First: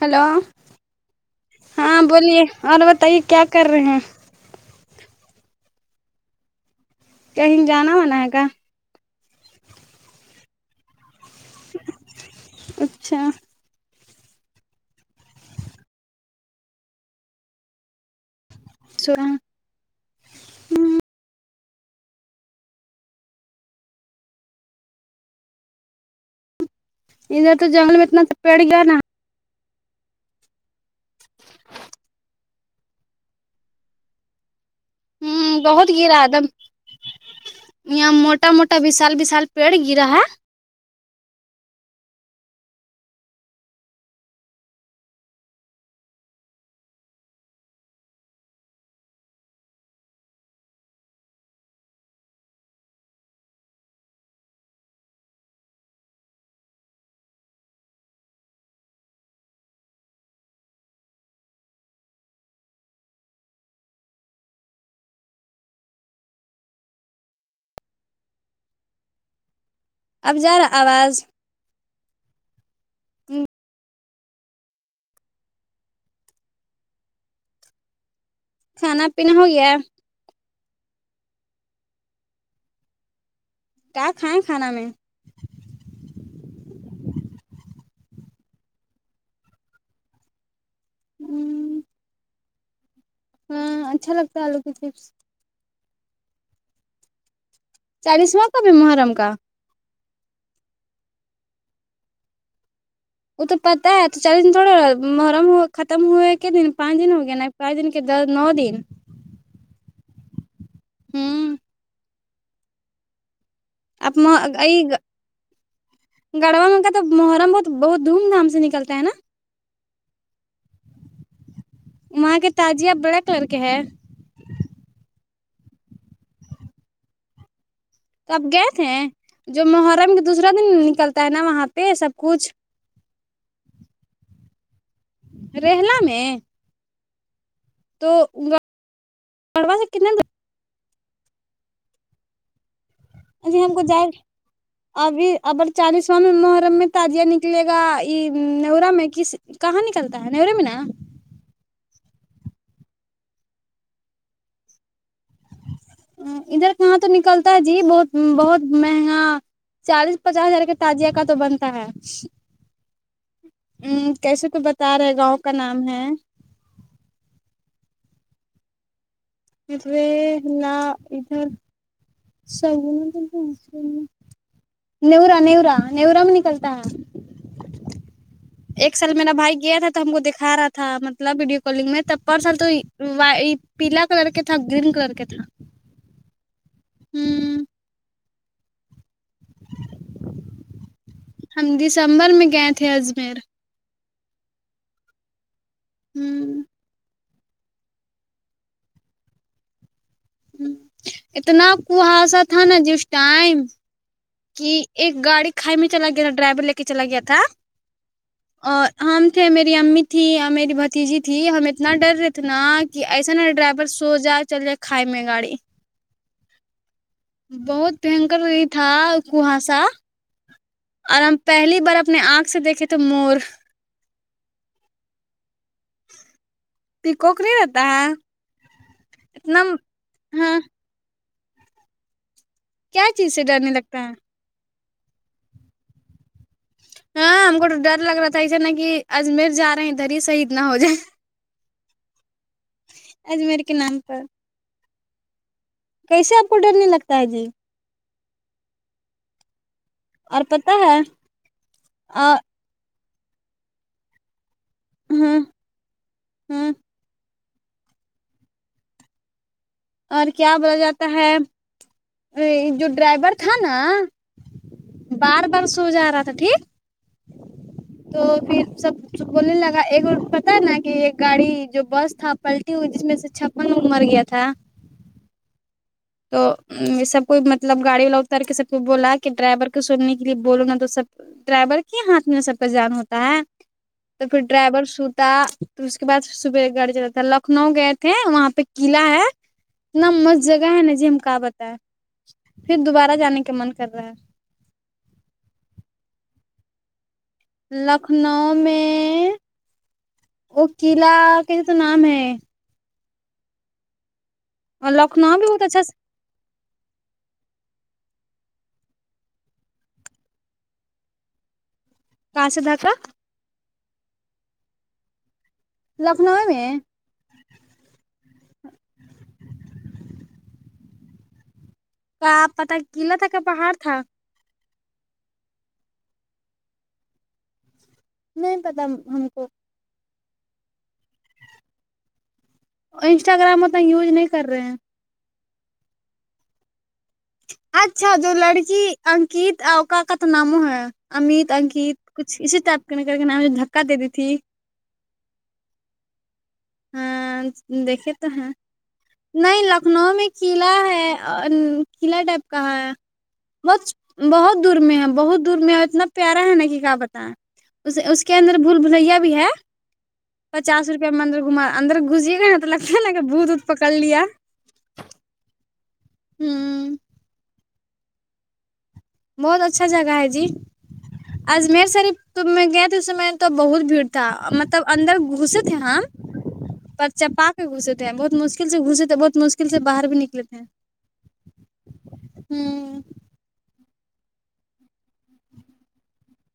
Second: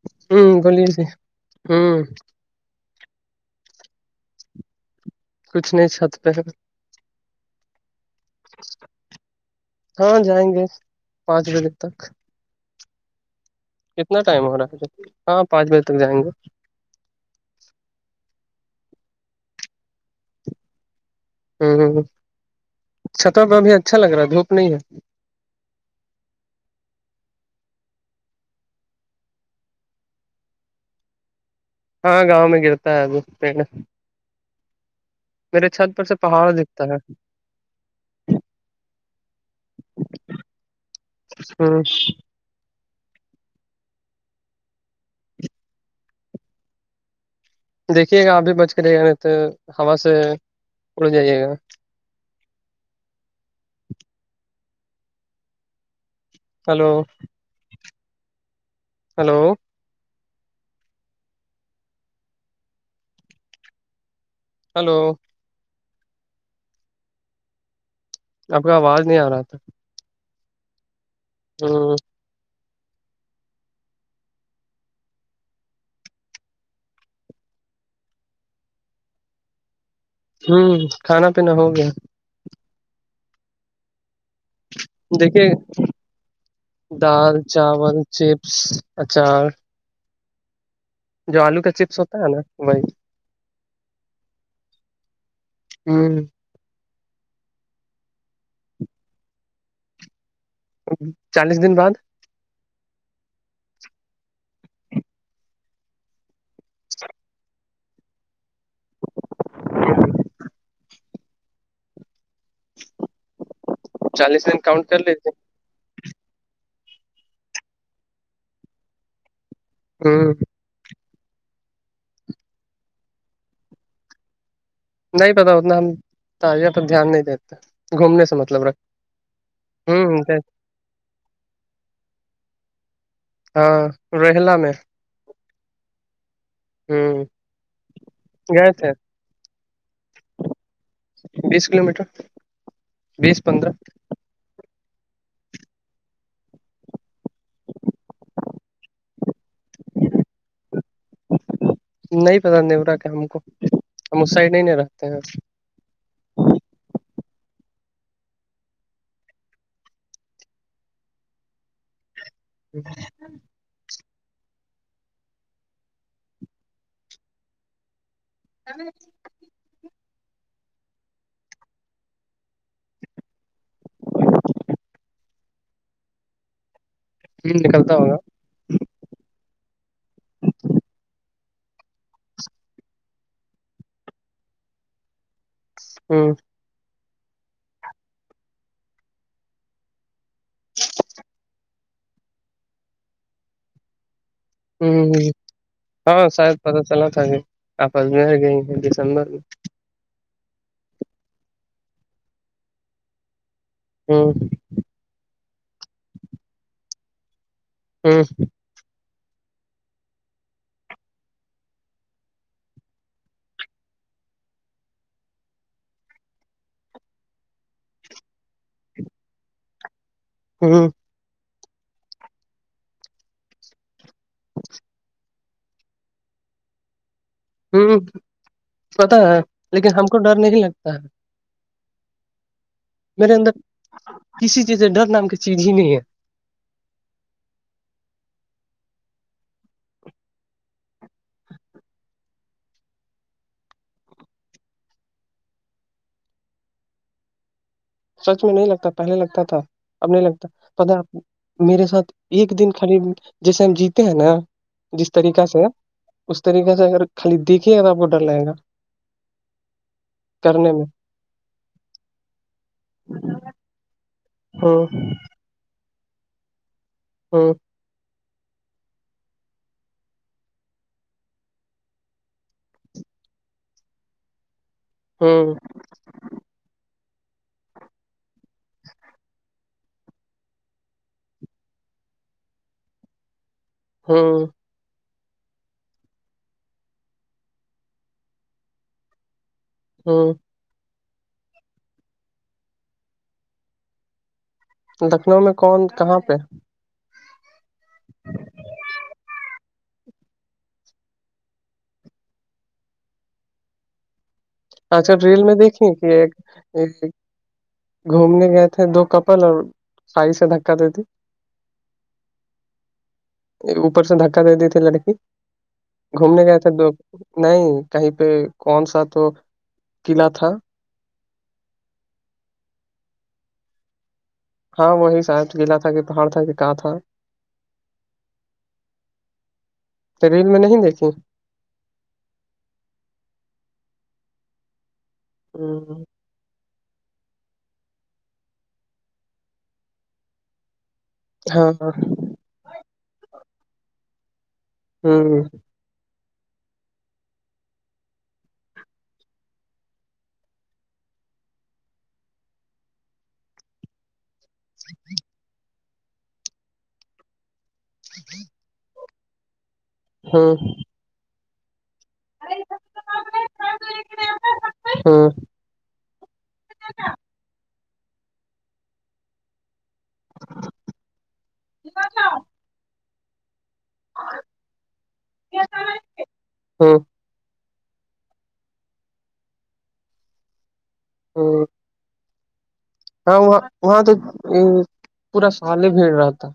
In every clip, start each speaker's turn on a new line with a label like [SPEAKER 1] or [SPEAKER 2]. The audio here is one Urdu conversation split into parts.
[SPEAKER 1] ہلو
[SPEAKER 2] ہوں بولیے جی
[SPEAKER 1] ہاں
[SPEAKER 2] ہوں
[SPEAKER 1] بولیے اور بتائیے کیا کر رہے ہیں
[SPEAKER 2] کچھ نہیں چھت پہ ہے
[SPEAKER 1] کہیں جانا وانا ہےکا
[SPEAKER 2] ہاں جائیں گے پانچ بجے تک
[SPEAKER 1] اچھا
[SPEAKER 2] کتنا ٹائم ہو رہا ہے ہاں پانچ بجے تک جائیں گے
[SPEAKER 1] چورا
[SPEAKER 2] ہمم چھت پا بھی اچھا لگ رہا ہے دھوپ نہیں ہے
[SPEAKER 1] ادھر تو جنگل میں اتنا تو پڑ گیا نا
[SPEAKER 2] ہاں گاؤں میں گرتا ہے وہ پیڑ
[SPEAKER 1] ہ
[SPEAKER 2] میرے چھت
[SPEAKER 1] بہت
[SPEAKER 2] پر سے
[SPEAKER 1] گرا ایک
[SPEAKER 2] پہاڑ
[SPEAKER 1] دم
[SPEAKER 2] دکھتا ہے
[SPEAKER 1] یہاں موٹا موٹا وشال وشال پیڑ گرا ہا
[SPEAKER 2] ہمم دیکھیے گا آپ بھی بچ کرے گا نہیں تو ہوا سے اڑ جائیے گا ہلو ہلو ہلو آپ کا آواز نہیں آ رہا تھا
[SPEAKER 1] اب جا رہا آواز
[SPEAKER 2] ہمم
[SPEAKER 1] جی کھانا پیینا ہوگیا
[SPEAKER 2] ہوں کھانا پینا ہو گیا
[SPEAKER 1] کیا کھائیں کھانا میں
[SPEAKER 2] دیھکے دال چاول چیپس اچار جو آلو کا چپس ہوتا ہے نا وہی
[SPEAKER 1] ہاں اچھا لگتا ہے آلو کے چپس
[SPEAKER 2] ہوں
[SPEAKER 1] چالیسواں کب ہے محرم کا
[SPEAKER 2] چالیس دن بعد
[SPEAKER 1] وہ تو پتہ ہے تو چالیس دن تھوڑا محرم ہو ختم ہوئے کے پانچ دن ہو گئےنا پانچ دن کے د نؤ دن ہوں اپنا
[SPEAKER 2] چالیس دن
[SPEAKER 1] ائی
[SPEAKER 2] کاؤنٹ
[SPEAKER 1] گا
[SPEAKER 2] کر لیتے
[SPEAKER 1] گڑوا کا تو محرم بہت بہت دھوم دھام سے نکلتا ہے نا
[SPEAKER 2] ہاں
[SPEAKER 1] وہاں کے تاجیہ بڑے کلر کے ہے
[SPEAKER 2] نہیں پتا اتنا ہم تازیہ پر دھیان نہیں دیتے گھومنے
[SPEAKER 1] تو
[SPEAKER 2] سے
[SPEAKER 1] آپ
[SPEAKER 2] مطلب
[SPEAKER 1] گئے
[SPEAKER 2] رکھ
[SPEAKER 1] تھے جو محرم کے
[SPEAKER 2] ہوں
[SPEAKER 1] دوسرا دن نکلتا ہے نا وہاں پہ سب کچھ
[SPEAKER 2] ہاں رہلا میں
[SPEAKER 1] رہلا میں
[SPEAKER 2] ہوں گئے تھے
[SPEAKER 1] توڑا سے کتنے [unintelligible]
[SPEAKER 2] بیس کلو میٹر بیس
[SPEAKER 1] اجی
[SPEAKER 2] پندرہ
[SPEAKER 1] ہم کو جائے ابھی ابر چالیس واں محرم میں تاجیہ نکلے گا یہ نویرہ میں کس کہاں نکلتا ہے نیورے میں نہ
[SPEAKER 2] نہیں پتا نیورہ کہ ہم کو ہم اس سائڈ نہیں نا رہتے ہیں
[SPEAKER 1] ادھر کہاں تو نکلتا ہے جی بہت بہت مہنگا چالیس پچاس ہزار کا تازیہ کا تو بنتا ہے
[SPEAKER 2] [inaudible]
[SPEAKER 1] کیسے تو بتا رہے گاؤں کا نام ہے
[SPEAKER 2] [unintelligible]
[SPEAKER 1] پے نہ ادھر سگ تو [unintelligible] نیورا نیورا نیورا میں نکلتا ہے
[SPEAKER 2] ہوں نکلتا ہوگا
[SPEAKER 1] ایک سال میرا بھائی گیا تھا تو ہم کو دکھا رہا تھا مطلب ویڈیو کونگ میں تر تھا تو وائی پیلا کلر کے تھا گرین کلر کے تھا
[SPEAKER 2] ہوں
[SPEAKER 1] ہوں
[SPEAKER 2] [inaudible]
[SPEAKER 1] ہم ڈسمبر میں گئے تھے اجمیر
[SPEAKER 2] ہوں ہاں شاید
[SPEAKER 1] ہ
[SPEAKER 2] پتہ چلا تھا کہ آپ اجمیر گئ ہیں ڈسمبر میں
[SPEAKER 1] ہ اتنا کحاسہ تھا نا جس ٹائم
[SPEAKER 2] ہوں
[SPEAKER 1] کہ ایک گاڑی کھائی میں چلا گیا تھا ڈرئیور لے کر چلا گیا تھا
[SPEAKER 2] ہوں
[SPEAKER 1] آ ہم تھے میری امی تھی اور میری بھتیجی تھی ہم اتنا ڈر رہے تھے نا کہ ایسا نا ڈرائیور سو جائے چلے کھائی میں گاڑی بہت بھیانکر نہیں تھا کوہسا
[SPEAKER 2] ہوں
[SPEAKER 1] اور ہم پہلی بار اپنے آنکھ سے دیکھے تھے مور پی کوک رے
[SPEAKER 2] ہوں پتا ہے لیکن ہم کو ڈر
[SPEAKER 1] ہاں
[SPEAKER 2] نہیں لگتا ہے
[SPEAKER 1] کیا چیز
[SPEAKER 2] میرے
[SPEAKER 1] سے
[SPEAKER 2] اندر
[SPEAKER 1] ڈرنے لگتا ہے
[SPEAKER 2] کسی چیز سے ڈر نام کی چیز ہی نہیں ہے
[SPEAKER 1] ہاں ہم کو تو ڈر لگا تھا ایسے نا کہ اجمیر جا رہے ہیں دھر ہی شہید نا ہو جائے اجمیر کے نام پر کیسے آپ کو ڈر نہیں لگتا ہے جی
[SPEAKER 2] سچ میں نہیں لگتا پہلے لگتا تھا اب نہیں
[SPEAKER 1] اور
[SPEAKER 2] لگتا
[SPEAKER 1] پتہ ہے
[SPEAKER 2] تو میرے ساتھ
[SPEAKER 1] اور
[SPEAKER 2] ایک دن خالی جیسے ہم جیتے ہیں ناں جس
[SPEAKER 1] ہاں
[SPEAKER 2] طریقہ سے اس
[SPEAKER 1] ہاں
[SPEAKER 2] طریقے سے اگر خالی دیکھے گا تو آپ کو ڈر لگے گا
[SPEAKER 1] اور کیا
[SPEAKER 2] کرنے
[SPEAKER 1] بولا
[SPEAKER 2] میں
[SPEAKER 1] جاتا ہے اے جو ڈرائیور تھا ناں
[SPEAKER 2] ہوں
[SPEAKER 1] بار بار سو جارہا تھا ٹھیک
[SPEAKER 2] ہوں
[SPEAKER 1] تو پھر سب بولنے لگا ایک اور پتہ ہے ناں کہ ایک گاڑی جو بس تھا پلٹی ہوئی جس میں سے چھپن لوگ مرگیا تھا
[SPEAKER 2] ہوں
[SPEAKER 1] تو سب کو مطلب گاڑی والا اتر کے سب کو بولا کہ ڈرائیور کو سننے کے لیے بولو ناں تو سب ڈرائیور کے ہاتھ میں سب کا جان ہوتا ہے تو پھر
[SPEAKER 2] ہوں
[SPEAKER 1] ڈرائیور سوٹ ت پھر اس کے بعد صبح گڑ جانا تھا لکھنؤ گئے تھے وہاں پہ قلعہ ہے اتنا
[SPEAKER 2] ہوں
[SPEAKER 1] مست جگہ ہے ناں جی ہم کہاں بتائے پھر دوبارہ جانے کا من کر رہا ہے
[SPEAKER 2] لکھنؤ میں کون کہاں پہ
[SPEAKER 1] لکھنؤ میں وہ قلعہ کیسے تو نام ہے اور
[SPEAKER 2] اچھا
[SPEAKER 1] لکھنؤ
[SPEAKER 2] ریل
[SPEAKER 1] بھی
[SPEAKER 2] میں
[SPEAKER 1] بہت اچھا
[SPEAKER 2] دیکھیں کہ ایک ایک گھومنے گئے تھے دو کپل اور کھائی سے دھکا دے دی
[SPEAKER 1] کہاں سے دھکا
[SPEAKER 2] اوپر سے دھکا دے دی تھی لڑکی
[SPEAKER 1] لکھنؤ
[SPEAKER 2] گھومنے گیے
[SPEAKER 1] میں
[SPEAKER 2] تھے دو نہیں کہیں پہ کون سا تو قلعہ تھا
[SPEAKER 1] کا آپ پتہ قلعہ تک کا پہاڑ تھا
[SPEAKER 2] ہاں وہی صاحب قلعہ تھا کہ پہاڑ تھا کہ کاں تھا
[SPEAKER 1] نہیں پتا ہم کو
[SPEAKER 2] تو ریل میں نہیں دیکھیں
[SPEAKER 1] انسٹاگرام اتنا یوز نہیں کررہے ہیں
[SPEAKER 2] ہوں
[SPEAKER 1] اچھا جو لڑکی انکت کا تو نامو ہے امیت
[SPEAKER 2] ہاں ہ
[SPEAKER 1] انکت کچھ اسی ٹائپ کے نہ کرکے نام ہے دھکا دے دی تھی
[SPEAKER 2] ہوں
[SPEAKER 1] ہاں دیکھے تو ہیں نہیں لکھنؤ میں قلعہ ہے اور قلعہ ٹائپ کہاں ہے بہت بہت دور میں ہے بہت دور میں ہے اتنا پیارا ہے ناں کہ کیا بتائیں اس اس کے اندر بھول بھلیا بھی ہے
[SPEAKER 2] ہ
[SPEAKER 1] پچاس روپیہ مندر گھما اندر گھسی گئے لگنے لگا بھوت وت پکڑلیا ہوں
[SPEAKER 2] ہ
[SPEAKER 1] بہت اچھا جگہ ہے جی اجمیر شریف تو میں گیا تھا اس میں تو بہت بھیڑ تھا مطلب اندر گھسے تھے ہم
[SPEAKER 2] ہ
[SPEAKER 1] پر چپاک گھسے تھے بہت مشکل سے گھسے تھے بہت مشکل سے باہر بھی نکلے تھے
[SPEAKER 2] ہوں
[SPEAKER 1] ہوں
[SPEAKER 2] ہاں وہاں وہاں تو پورا سال ہی بھیڑ رہتا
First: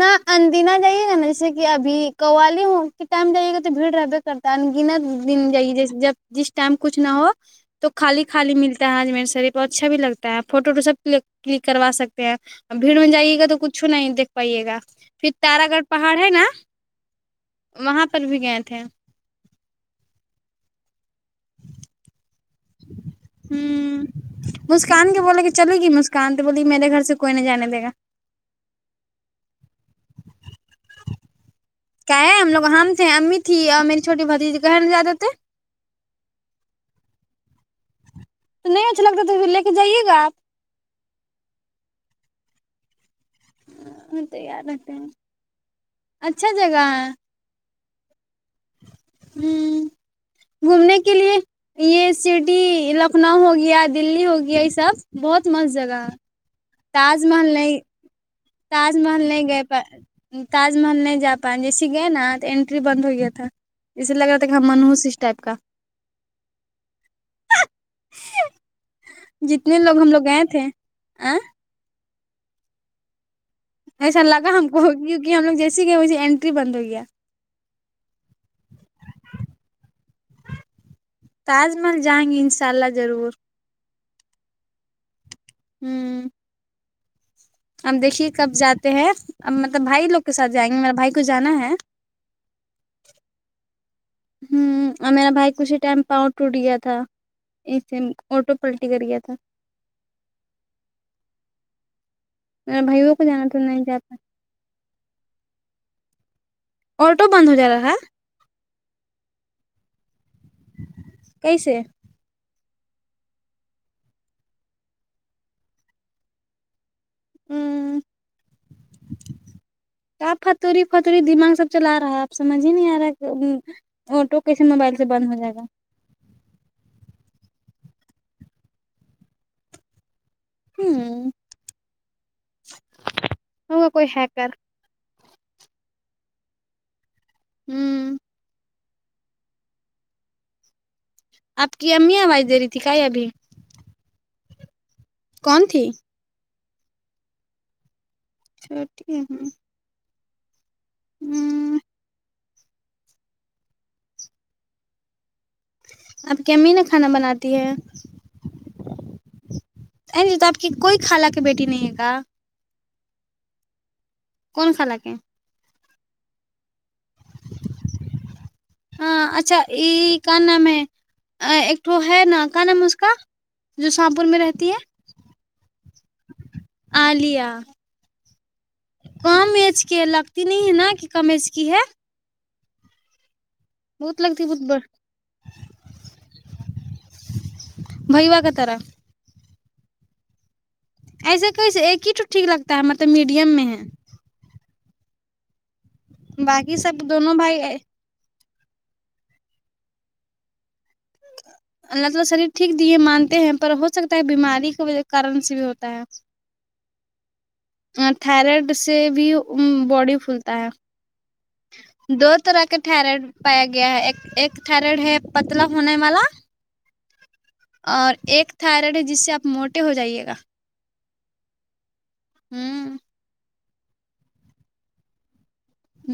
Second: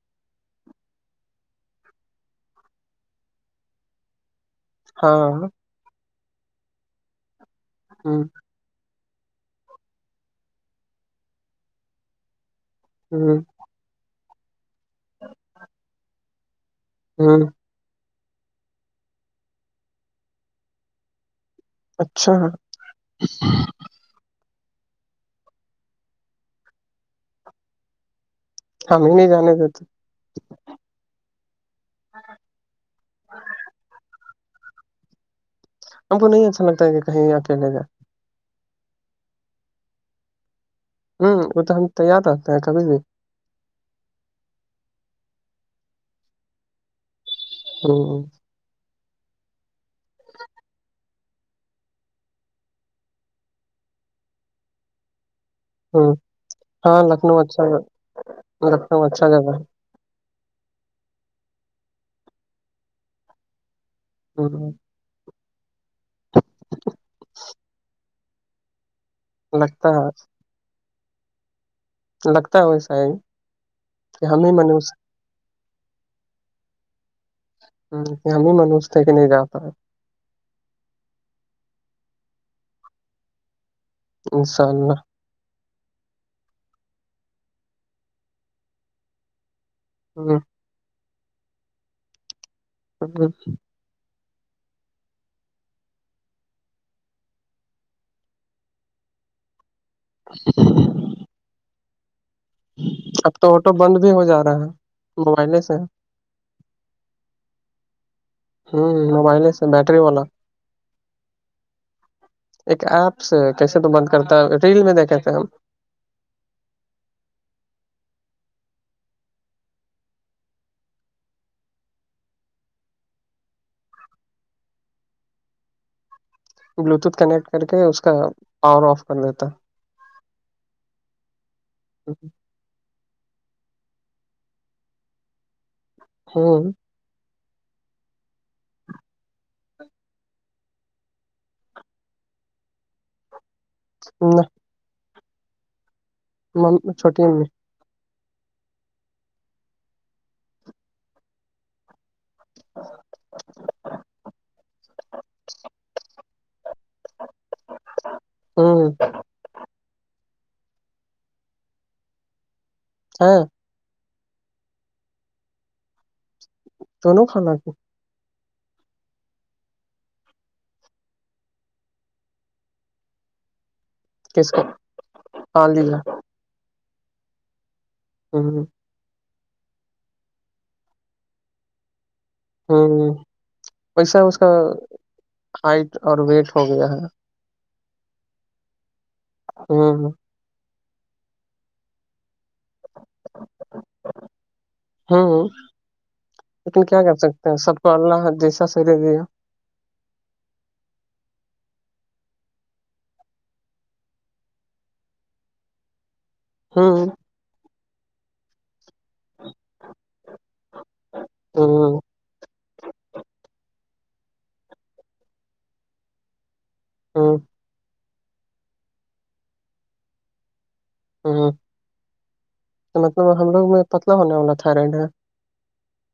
[SPEAKER 1] نہ اندینا جائیے گا ناں جیسے کہ ابھی کوالی ہو کے ٹائم جائیے گا تو بھیڑ رہبے کرتا ہے دنت
[SPEAKER 2] ہاں
[SPEAKER 1] دن جائیے جیسے جب جس ٹائم کچھ نہ ہو تو
[SPEAKER 2] ہ
[SPEAKER 1] خالی خالی ملتی تا ہے اجمیر شریف اچھا بھی لگتا ہے فوٹو وٹو سب کلک کروا سکتے ہیں بھیڑ میں جائیے
[SPEAKER 2] ہ
[SPEAKER 1] گا تو کچھو نہیں دیکھ پائیے گا پھر تارا گڑھ پہاڑ ہے ناں
[SPEAKER 2] ہوں
[SPEAKER 1] وہاں پر بھی گئے تھے
[SPEAKER 2] اچھا
[SPEAKER 1] ہوں مسکان کے بولے کہ چلے گی مسکان تو بولی میرے گھر سے کوئی نہیں جانے دے گا
[SPEAKER 2] ہمیں نہیں جانے دیتے
[SPEAKER 1] کیا ہے ہم لوگ ہم تھے امی تھی اور میری چھوٹی بھتیجی کہے نہیں جانے دے تے
[SPEAKER 2] ہم کو نہیں اچھا لگتا ہے کہیں اکیلے جائے
[SPEAKER 1] تو نہیں اچھا لگتا تو پھر لے کے جائیےگا آپ
[SPEAKER 2] ہوں وہ تو ہم تیار رہتے ہیں کبھی بھی
[SPEAKER 1] ہاں تیار رہتے ہیں اچھا جگہ ہے
[SPEAKER 2] ہمم
[SPEAKER 1] ہوں گھومنے کے لیے یہ سٹی لکھنؤ ہو گیا دلی ہو گیا یہ سب بہت مست جگہ
[SPEAKER 2] ہ ہاں
[SPEAKER 1] تاج
[SPEAKER 2] لکھنؤ
[SPEAKER 1] محل
[SPEAKER 2] اچھا
[SPEAKER 1] نہیں تاج
[SPEAKER 2] لکھنؤ
[SPEAKER 1] محل
[SPEAKER 2] اچھا
[SPEAKER 1] نہیں
[SPEAKER 2] جگہ
[SPEAKER 1] گئے تاج محل نہیں جا پائے گئے اسلیے ہے نا تو انینٹری بند ہو گیا تھا اسیے لگ رہا
[SPEAKER 2] ہے
[SPEAKER 1] تھا کہ ہم
[SPEAKER 2] ہ
[SPEAKER 1] منوس اس ٹائپ کا جتنے
[SPEAKER 2] لگتا
[SPEAKER 1] لوگ
[SPEAKER 2] ہے
[SPEAKER 1] ہم لوگ گئے تھے آ
[SPEAKER 2] لگتا ہے ویسا ہی
[SPEAKER 1] ایسا
[SPEAKER 2] کہ
[SPEAKER 1] لگا ہم کو
[SPEAKER 2] منوج
[SPEAKER 1] کیونکہ ہم لوگ جیسے گئے ویسے اینٹری بند ہو گیا
[SPEAKER 2] ہم ہی منھوس تھے کے نہیں جاتا ہے
[SPEAKER 1] تاج محل جائیں گے انشاء اللہ ضرور
[SPEAKER 2] انشاء اللہ
[SPEAKER 1] ہوں اب دیکھیے کب جاتے ہیں اب مطلب بھائی لوگ کے
[SPEAKER 2] ہ
[SPEAKER 1] ساتھ جائیں گے میرا بھائی کو جانا ہے
[SPEAKER 2] [unintelligible]
[SPEAKER 1] ہوں اور میرا بھائی کشی ٹائم پاؤں ٹوٹ گیا تھا ایک دن آٹو پلٹی کر گیا تھا میرا بھائیوں کو
[SPEAKER 2] اب
[SPEAKER 1] جانا
[SPEAKER 2] تو آٹو
[SPEAKER 1] نہیں
[SPEAKER 2] بند بھی
[SPEAKER 1] جاتا
[SPEAKER 2] ہو جا رہا ہے موبائلے سے
[SPEAKER 1] آٹو بند ہو جا رہا ہے
[SPEAKER 2] ہوں موبائل سے بیٹری والا
[SPEAKER 1] کئیسے
[SPEAKER 2] ایک ایپ سے کیسے تو بند کرتا ہے ریل میں دیکھے تھے ہم
[SPEAKER 1] ہوں آپ پتوری پتوری دماغ سب چلا رہا ہے آپ سمج ہی نہیں آ رہا آٹو کیسے موبائل سے بند ہو جائے گا
[SPEAKER 2] بلوٹوتھ کنیکٹ کر کے اس کا پاور آف کر دیتا
[SPEAKER 1] ہوں ہوگا کوئی ہیکر
[SPEAKER 2] ہاں
[SPEAKER 1] ہوں آپ کی امی آواز دے رہی تھی کا یہ ابھی
[SPEAKER 2] نہ
[SPEAKER 1] کون تھی
[SPEAKER 2] چھوٹی امی
[SPEAKER 1] چھوٹی امی ہوں آپ کے امی نا کھانا بناتی ہے
[SPEAKER 2] ہاں
[SPEAKER 1] تو آپ کی کوئی خالہ کی بیٹی نہیں ہے کا
[SPEAKER 2] ہیں
[SPEAKER 1] کون خالہ کے
[SPEAKER 2] دونوں خالہ کی
[SPEAKER 1] ہاں اچھا یہ کیا نام ہے ایک تو ہے نا کا نام اس کا جو شامپور میں رہتی ہے
[SPEAKER 2] خال دلہ
[SPEAKER 1] عالیا
[SPEAKER 2] ہاں
[SPEAKER 1] کم ایچ کے لگتی نہیں ہے نا کہ کمچ کی ہے
[SPEAKER 2] ہوں ویسا
[SPEAKER 1] بہت
[SPEAKER 2] اس
[SPEAKER 1] لگتی
[SPEAKER 2] کا
[SPEAKER 1] بہت
[SPEAKER 2] ہائٹ اور ویٹ ہو گیا ہے
[SPEAKER 1] بائی و کاتارا
[SPEAKER 2] ہاں
[SPEAKER 1] ایسا کیسے ایک ہی تو ٹھیک لگتا ہے مطلب میڈیم میں ہے
[SPEAKER 2] ہوں
[SPEAKER 1] باقی
[SPEAKER 2] لیکن کیا
[SPEAKER 1] سب
[SPEAKER 2] کر
[SPEAKER 1] دونوں
[SPEAKER 2] سکتے ہیں
[SPEAKER 1] بھائی
[SPEAKER 2] سب کو اللہ جیسا شریر دیا
[SPEAKER 1] اللہ تعالی شریر ٹھیک دیے مانتے ہیں پر ہو سکتا ہے بیماری کے کارن سے بھی ہوتا ہے
[SPEAKER 2] ہاں
[SPEAKER 1] تھائرائڈ سے بھی باڈی پھولتا ہے
[SPEAKER 2] ہاں
[SPEAKER 1] دو طرح کے تھارائڈ پایا گیا ہے ایک ایک تھائرائڈ ہے پتلا ہونے والا
[SPEAKER 2] ہاں
[SPEAKER 1] اور ایک تھائرائڈ ہے جس سے آپ موٹے ہو جائیے گا
[SPEAKER 2] ہاں
[SPEAKER 1] ہوں
[SPEAKER 2] مطلب ہم لوگ میں پتلا ہونا والا تھاائیلینڈ ہے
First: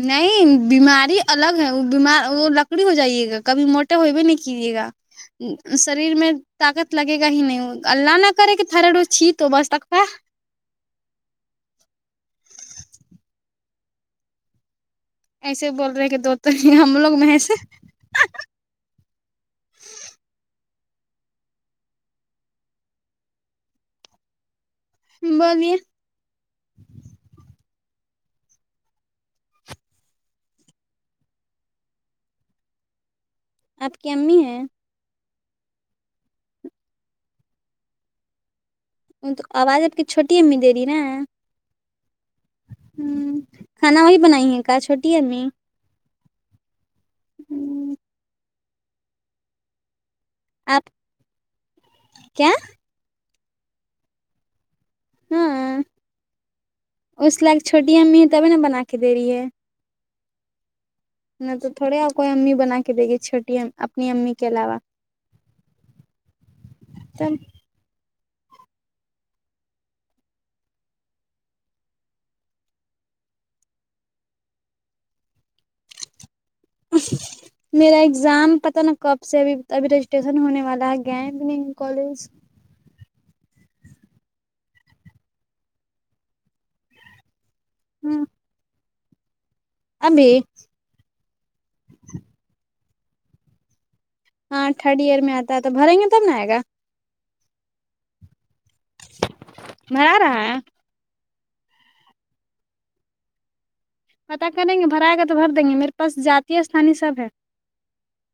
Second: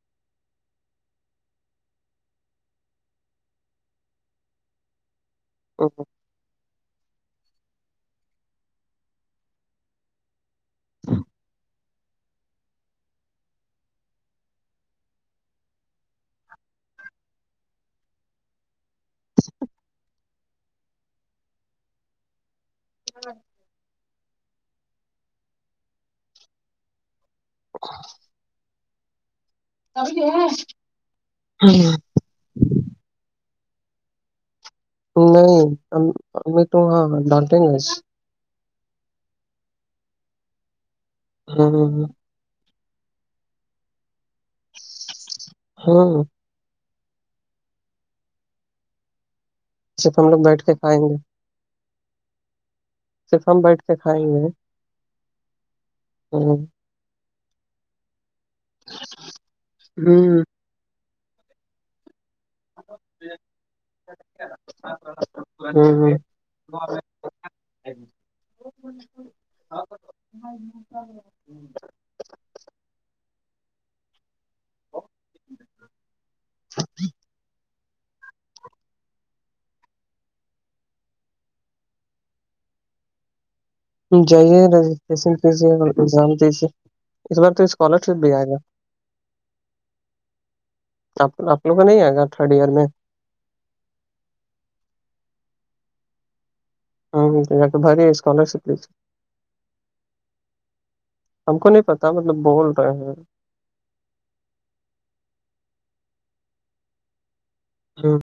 [SPEAKER 1] نہیں بیماری الگ ہے وہ بیمار وہ لکڑی ہو جائیے گا کبھی موٹ تو ہوئیب نیک جیگا
[SPEAKER 2] ہے
[SPEAKER 1] شریر میں طاقت لگے گا ہی نہیں اللہ نہ کرے کہ تھرڈو چھی توبہ استغفار ایسے بول رہے کہ دو تو نہیں ہم لوگ میں ایسے
[SPEAKER 2] ہاں
[SPEAKER 1] بغیر
[SPEAKER 2] [unintelligible] [unintelligible]
[SPEAKER 1] آپ کی امی ہیں
[SPEAKER 2] نہیں امی تو ہاں ڈانٹیں گ
[SPEAKER 1] وہ تو آواز آپ کی چھٹی امی دے رہی نا
[SPEAKER 2] ہاں ہاں ہاں
[SPEAKER 1] ہمم کھانا وہی بنائی ہے کا چھوٹی امی
[SPEAKER 2] ہاں صرف ہم لوگ بیٹھ کے
[SPEAKER 1] آپ
[SPEAKER 2] کھائیں گے
[SPEAKER 1] کیا
[SPEAKER 2] صرف ہم بیٹھ کے کھائیں گے
[SPEAKER 1] ہاں
[SPEAKER 2] ہاں
[SPEAKER 1] اس لائق چھوٹی امی ہیں تبھی نا بنا کے دے رہی ہے
[SPEAKER 2] ہمم
[SPEAKER 1] نہ تو تھوڑے آ کوئی امی بنا کے دے گے چھوٹی اپنی امی کے علاوہ
[SPEAKER 2] ہوں ہوں۔
[SPEAKER 1] تب
[SPEAKER 2] [unintelligible]
[SPEAKER 1] اس میرا ایگزام پتا ن کب سے ابھی ابھی رجسٹریشن ہونے والا ہے گ بھی نہیں کالج
[SPEAKER 2] جائیے رجسٹریشن کیجیے ایگزام دیجے اس بار تو اسکالر شپ
[SPEAKER 1] ہاں
[SPEAKER 2] بھی آئے گا
[SPEAKER 1] ابھی
[SPEAKER 2] آپ آپ لگ کو نہیں آئے گا تھرڈ ایئر میں
[SPEAKER 1] ہاں تھرڈ ایئر میں آتا ہے تو بھریں گے تب ن آئے گا
[SPEAKER 2] ہاں باری ہے اسکالرشپ لی
[SPEAKER 1] میں آ رہا ہے
[SPEAKER 2] ہم کو نہیں پتا مطلب بول رہے ہیں
[SPEAKER 1] پتا کریں گے بھرائے گا تو بھر دیں گے میرے پاس جاتیہ استانی سب ہے
[SPEAKER 2] [unintelligible]